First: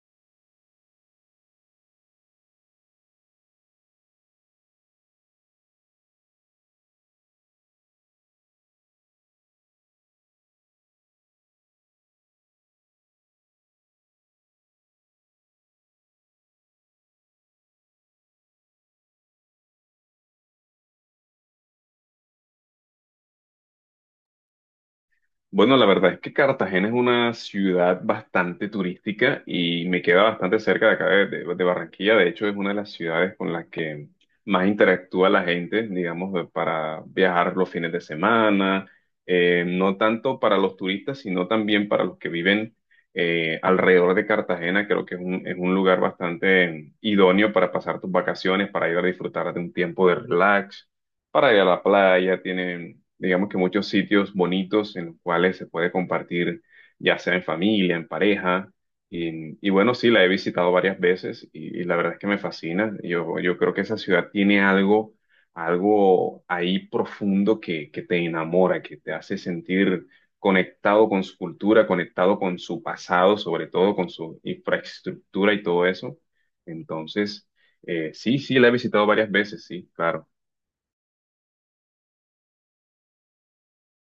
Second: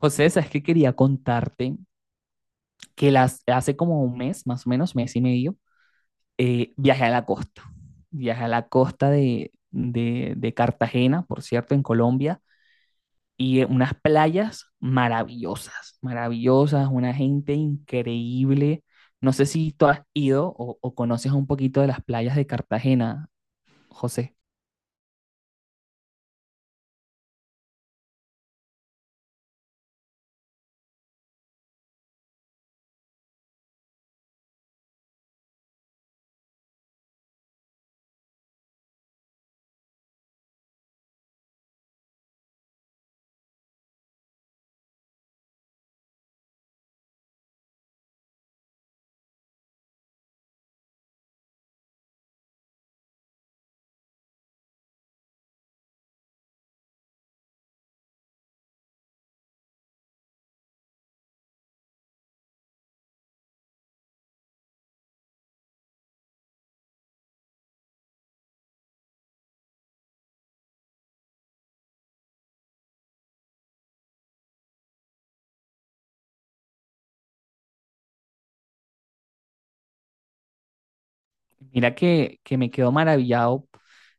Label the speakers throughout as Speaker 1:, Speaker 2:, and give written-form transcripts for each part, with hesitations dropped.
Speaker 1: José, sabes que quería contarte que las, hace como un mes, más o menos, mes y medio, viajé a la costa. Viajé a la costa de, de Cartagena, por cierto, en Colombia, y unas playas maravillosas, maravillosas, una gente increíble. No sé si tú has ido o conoces un poquito de las playas de Cartagena, José.
Speaker 2: Bueno, la verdad es que Cartagena es una ciudad bastante turística y me queda bastante cerca de acá de Barranquilla. De hecho, es una de las ciudades con las que más interactúa la gente, digamos, para viajar los fines de semana, no tanto para los turistas, sino también para los que viven alrededor de Cartagena. Creo que es es un lugar bastante idóneo para pasar tus vacaciones, para ir a disfrutar de un tiempo de relax para ir a la playa, tienen, digamos que muchos sitios bonitos en los cuales se puede compartir, ya sea en familia, en pareja. Y bueno, sí, la he visitado varias veces y la verdad es que me fascina. Yo creo que esa ciudad tiene algo, algo ahí profundo que te enamora, que te hace sentir conectado con su cultura, conectado con su pasado, sobre todo con su infraestructura y todo eso. Entonces, sí, sí, la he visitado varias veces, sí, claro.
Speaker 1: Mira que me quedo maravillado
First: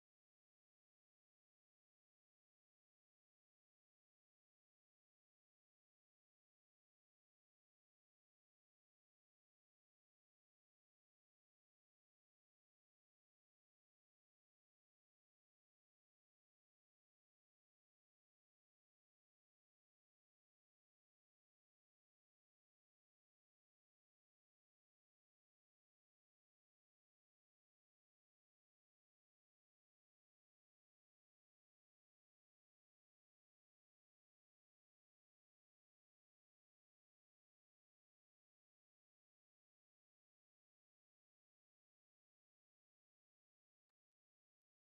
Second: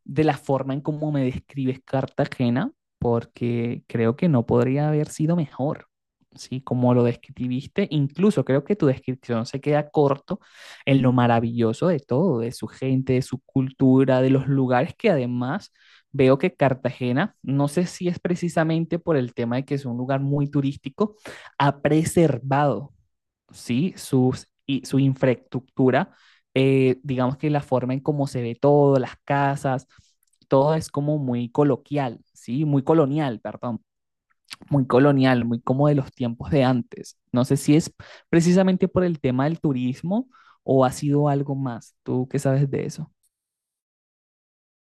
Speaker 1: de la forma en cómo me describes Cartagena, porque creo que no podría haber sido mejor, ¿sí? Como lo describiste, incluso creo que tu descripción se queda corto en lo maravilloso de todo, de su gente, de su cultura, de los lugares que además veo que Cartagena, no sé si es precisamente por el tema de que es un lugar muy turístico, ha preservado, ¿sí? Sus, y su infraestructura, digamos que la forma en cómo se ve todo, las casas, todo es como muy coloquial, ¿sí? Muy colonial, perdón, muy colonial, muy como de los tiempos de antes. No sé si es precisamente por el tema del turismo o ha sido algo más. ¿Tú qué sabes de eso?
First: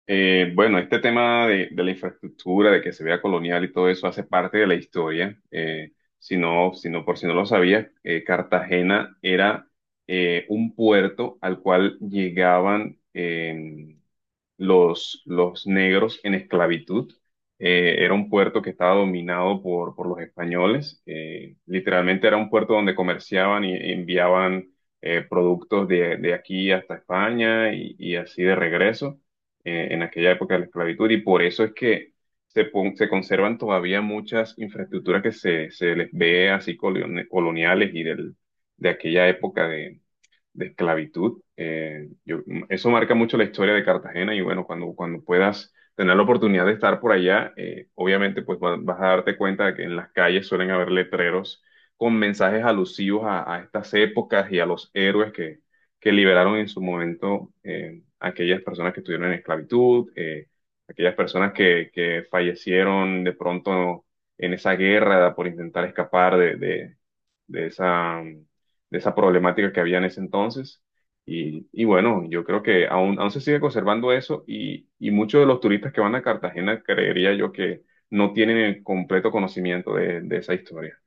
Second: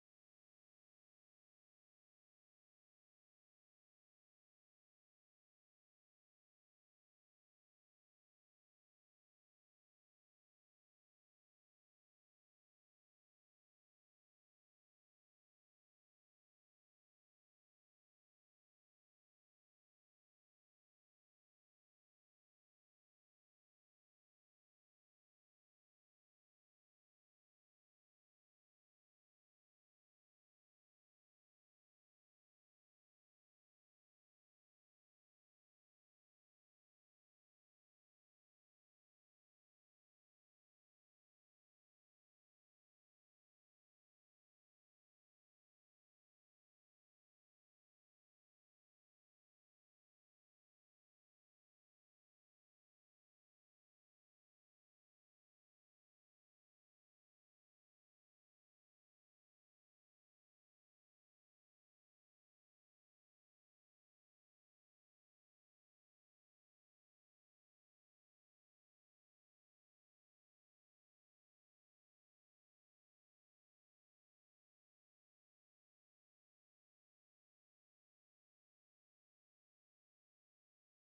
Speaker 2: Bueno, este tema de la infraestructura, de que se vea colonial y todo eso hace parte de la historia. Si no, si no, por si no lo sabías, Cartagena era un puerto al cual llegaban los negros en esclavitud. Era un puerto que estaba dominado por los españoles. Literalmente era un puerto donde comerciaban y enviaban productos de aquí hasta España y así de regreso en aquella época de la esclavitud. Y por eso es que se conservan todavía muchas infraestructuras que se les ve así coloniales y del, de aquella época de esclavitud. Eso marca mucho la historia de Cartagena y bueno, cuando puedas tener la oportunidad de estar por allá, obviamente pues vas a darte cuenta de que en las calles suelen haber letreros con mensajes alusivos a estas épocas y a los héroes que liberaron en su momento a aquellas personas que estuvieron en esclavitud, aquellas personas que fallecieron de pronto en esa guerra por intentar escapar de esa, de esa problemática que había en ese entonces. Y bueno, yo creo que aún, aún se sigue conservando eso y muchos de los turistas que van a Cartagena creería yo que no tienen el completo conocimiento de esa historia.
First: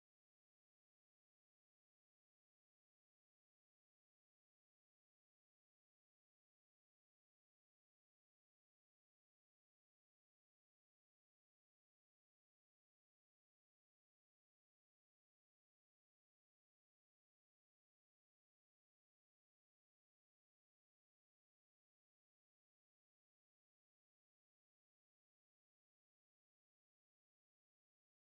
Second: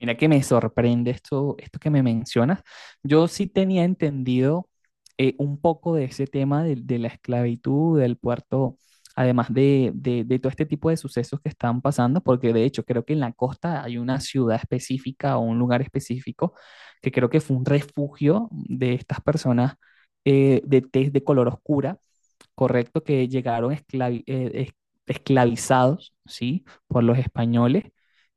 Speaker 1: Mira que me sorprende esto, esto que me mencionas. Yo sí tenía entendido un poco de ese tema de la esclavitud, del puerto, además de, de todo este tipo de sucesos que están pasando, porque de hecho creo que en la costa hay una ciudad específica o un lugar específico que creo que fue un refugio de estas personas, de tez de color oscura, correcto, que llegaron esclavizados, ¿sí? Por los españoles,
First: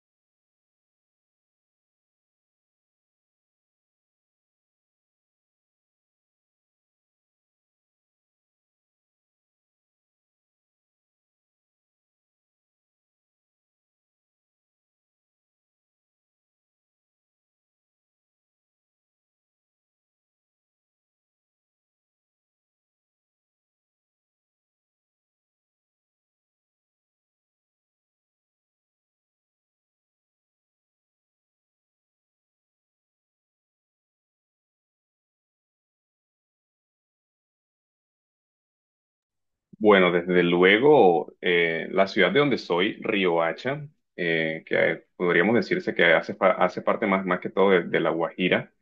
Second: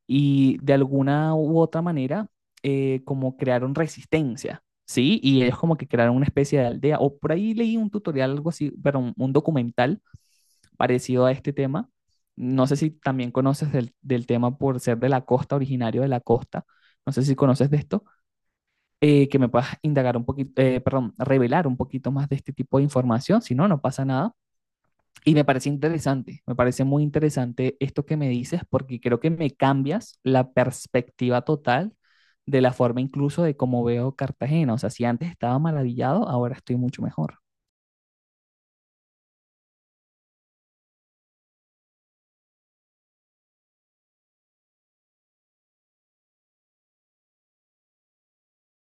Speaker 1: y de alguna u otra manera, como crearon resistencia, ¿sí? Y ellos como que crearon una especie de aldea, o por ahí leí un tutorial, algo así, pero un documental parecido a este tema. No sé si también conoces del, del tema por ser de la costa, originario de la costa. No sé si conoces de esto, que me puedas indagar un poquito, perdón, revelar un poquito más de este tipo de información. Si no, no pasa nada. Y me parece interesante, me parece muy interesante esto que me dices porque creo que me cambias la perspectiva total de la forma incluso de cómo veo Cartagena. O sea, si antes estaba maravillado, ahora estoy mucho mejor.
Speaker 2: Bueno, desde luego, la ciudad de donde soy, Riohacha, que podríamos decirse que hace parte más, más que todo de La Guajira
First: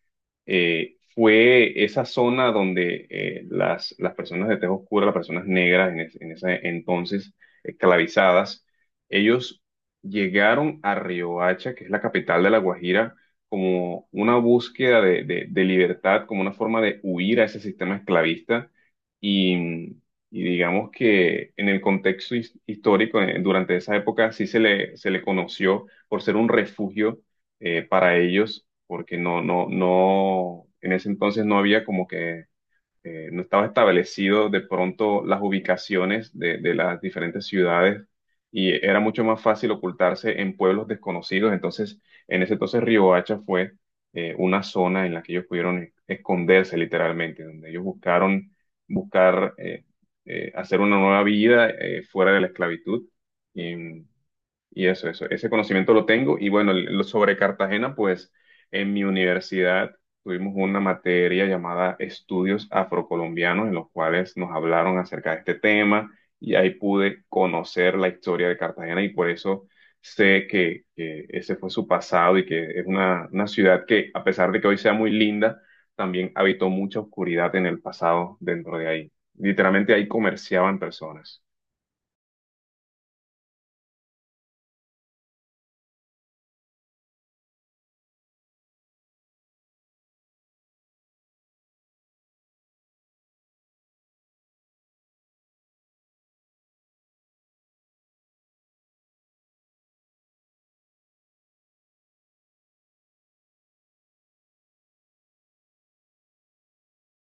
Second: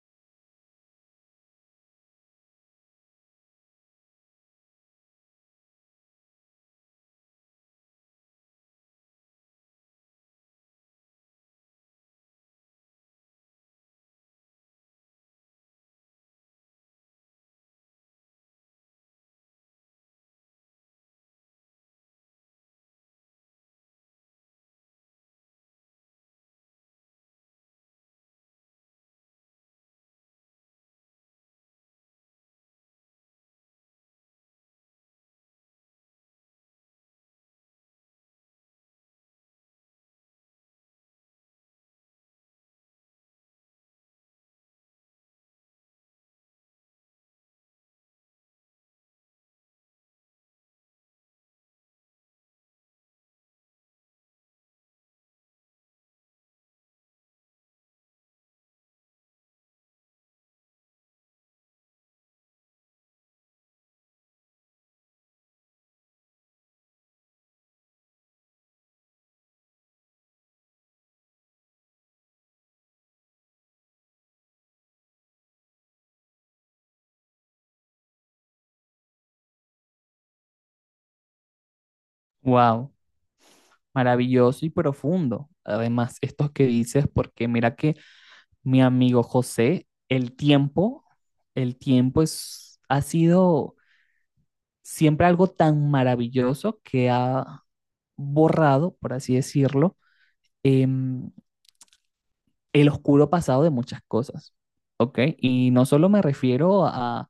Speaker 2: fue esa zona donde las personas de tez oscura, las personas negras en ese entonces esclavizadas, ellos llegaron a Riohacha, que es la capital de La Guajira, como una búsqueda de libertad, como una forma de huir a ese sistema esclavista. Y, y digamos que en el contexto histórico, durante esa época, sí se le conoció por ser un refugio para ellos porque no, en ese entonces no había como que, no estaba establecido de pronto las ubicaciones de las diferentes ciudades y era mucho más fácil ocultarse en pueblos desconocidos. Entonces, en ese entonces Riohacha fue una zona en la que ellos pudieron esconderse literalmente, donde ellos buscar hacer una nueva vida fuera de la esclavitud. Y eso, ese conocimiento lo tengo. Y bueno, lo sobre Cartagena, pues en mi universidad tuvimos una materia llamada Estudios Afrocolombianos, en los cuales nos hablaron acerca de este tema y ahí pude conocer la historia de Cartagena y por eso sé que ese fue su pasado y que es una ciudad que, a pesar de que hoy sea muy linda, también habitó mucha oscuridad en el pasado dentro de ahí. Literalmente ahí comerciaban personas.
Speaker 1: Wow, maravilloso y profundo. Además, estos que dices, porque mira que mi amigo José, el tiempo es, ha sido siempre algo tan maravilloso que ha borrado, por así decirlo, em, el oscuro pasado de muchas cosas, ¿ok? Y no solo me refiero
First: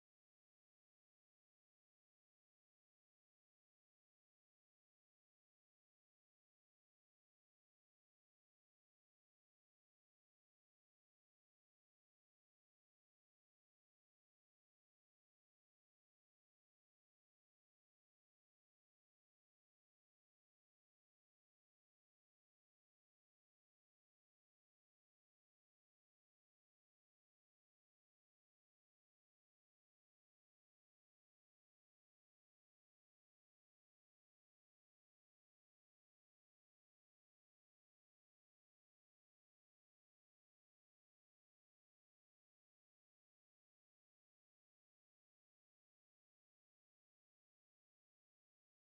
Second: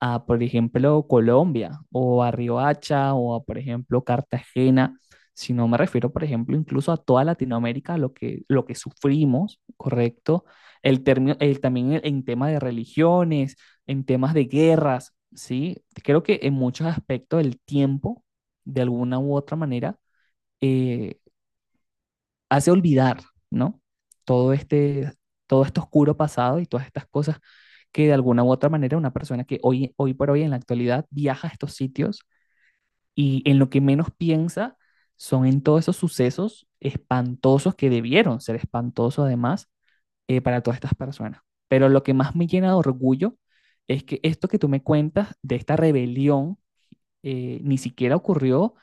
Speaker 1: a, por ejemplo, Colombia o a Riohacha o a, por ejemplo, Cartagena, sino me refiero, por ejemplo, incluso a toda Latinoamérica, lo que sufrimos, ¿correcto? El término, el, también en temas de religiones, en temas de guerras, ¿sí? Creo que en muchos aspectos el tiempo, de alguna u otra manera, eh, hace olvidar, ¿no? Todo este, todo este oscuro pasado y todas estas cosas que de alguna u otra manera una persona que hoy, hoy por hoy en la actualidad viaja a estos sitios y en lo que menos piensa son en todos esos sucesos espantosos que debieron ser espantosos además, para todas estas personas. Pero lo que más me llena de orgullo es que esto que tú me cuentas de esta rebelión ni siquiera ocurrió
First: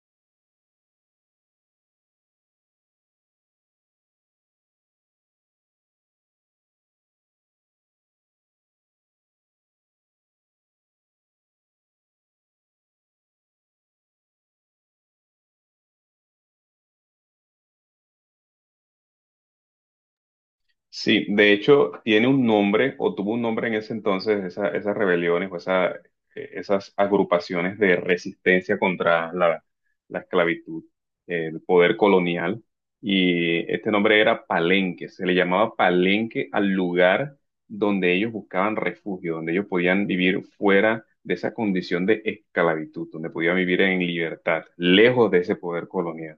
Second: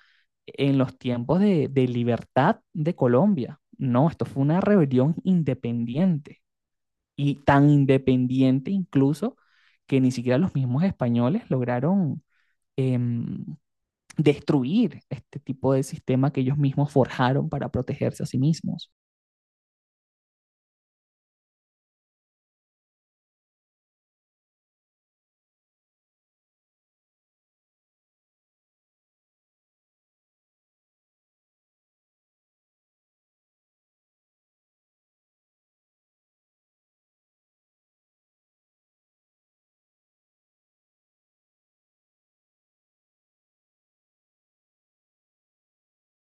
Speaker 1: en los tiempos de libertad de Colombia. No, esto fue una rebelión independiente y tan independiente incluso que ni siquiera los mismos españoles lograron, em, destruir este tipo de sistema que ellos mismos forjaron para protegerse a sí mismos.
Speaker 2: Sí, de hecho, tiene un nombre o tuvo un nombre en ese entonces, esas rebeliones o esas agrupaciones de resistencia contra la esclavitud, el poder colonial. Y este nombre era Palenque, se le llamaba Palenque al lugar donde ellos buscaban refugio, donde ellos podían vivir fuera de esa condición de esclavitud, donde podían vivir en libertad, lejos de ese poder colonial.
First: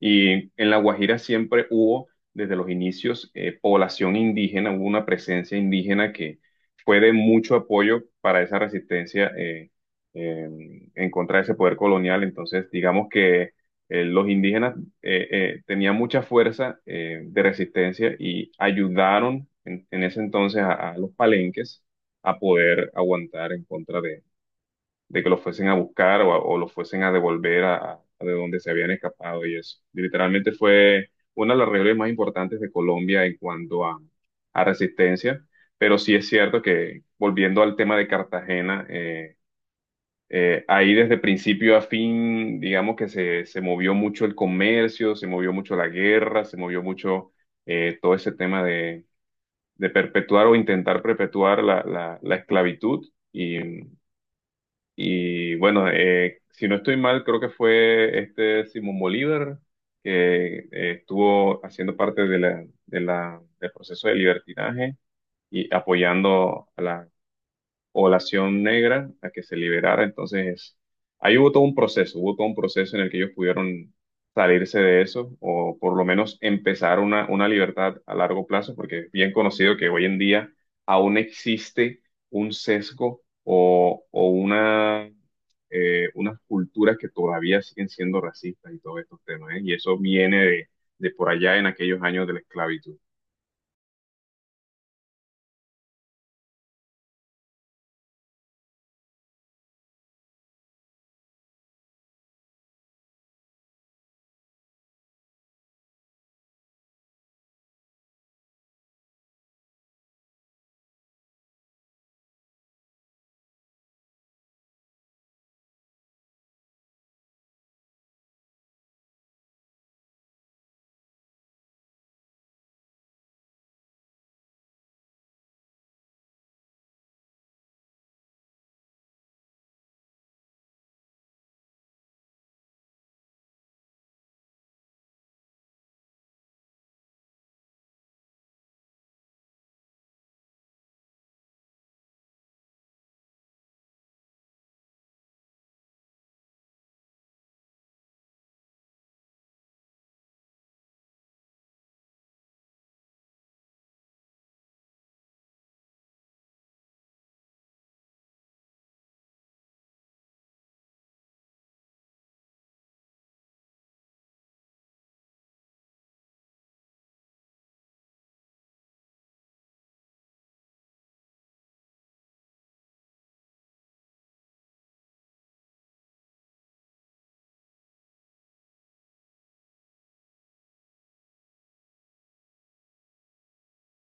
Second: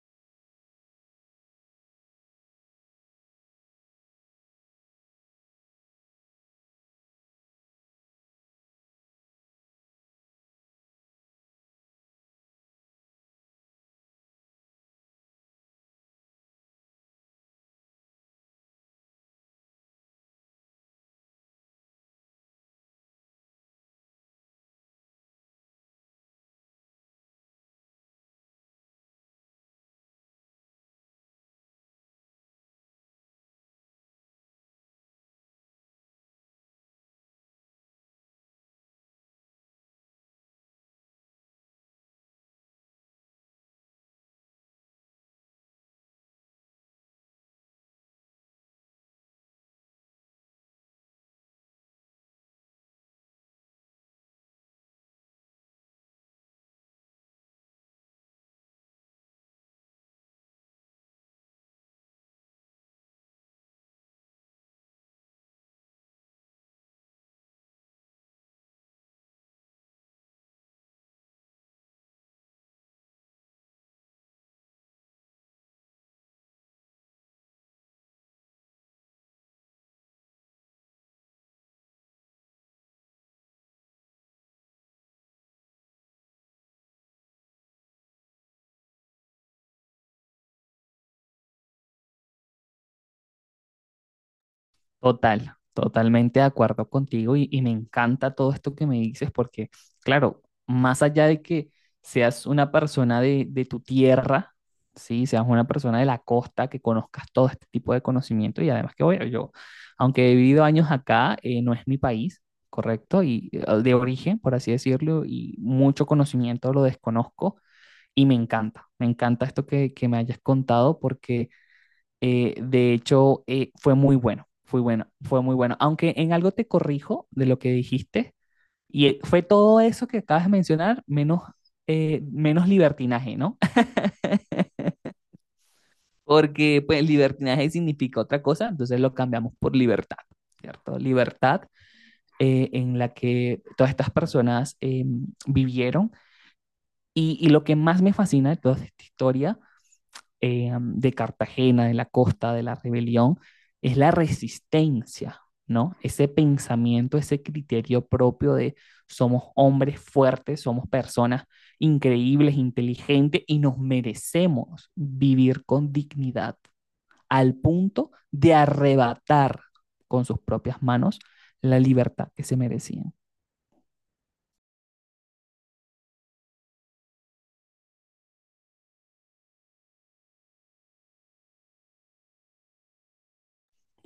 Speaker 2: Y en La Guajira siempre hubo, desde los inicios, población indígena, hubo una presencia indígena que fue de mucho apoyo para esa resistencia eh, en contra de ese poder colonial. Entonces, digamos que los indígenas tenían mucha fuerza de resistencia y ayudaron en ese entonces a los palenques a poder aguantar en contra de que los fuesen a buscar o los fuesen a devolver a de donde se habían escapado y eso. Y literalmente fue una de las reuniones más importantes de Colombia en cuanto a resistencia, pero sí es cierto que volviendo al tema de Cartagena, ahí desde principio a fin, digamos que se movió mucho el comercio, se movió mucho la guerra, se movió mucho todo ese tema de perpetuar o intentar perpetuar la esclavitud. Y, y bueno, si no estoy mal, creo que fue este Simón Bolívar que estuvo haciendo parte de del proceso de libertinaje y apoyando a la población negra a que se liberara. Entonces, ahí hubo todo un proceso, hubo todo un proceso en el que ellos pudieron salirse de eso o por lo menos empezar una libertad a largo plazo, porque es bien conocido que hoy en día aún existe un sesgo o unas culturas que todavía siguen siendo racistas y todos estos temas, ¿eh? Y eso viene de por allá en aquellos años de la esclavitud.
Speaker 1: Total, totalmente de acuerdo contigo y me encanta todo esto que me dices porque, claro, más allá de que seas una persona de tu tierra, sí, seas una persona de la costa, que conozcas todo este tipo de conocimiento y además que, bueno, yo, aunque he vivido años acá, no es mi país, correcto, y de origen, por así decirlo, y mucho conocimiento lo desconozco y me encanta esto que me hayas contado porque de hecho, fue muy bueno, fue muy bueno. Aunque en algo te corrijo de lo que dijiste, y fue todo eso que acabas de mencionar, menos, menos libertinaje, ¿no? Porque pues libertinaje significa otra cosa, entonces lo cambiamos por libertad, ¿cierto? Libertad en la que todas estas personas vivieron. Y lo que más me fascina de toda esta historia, de Cartagena, de la costa, de la rebelión, es la resistencia, ¿no? Ese pensamiento, ese criterio propio de somos hombres fuertes, somos personas increíbles, inteligentes y nos merecemos vivir con dignidad al punto de arrebatar con sus propias manos la libertad que se merecían.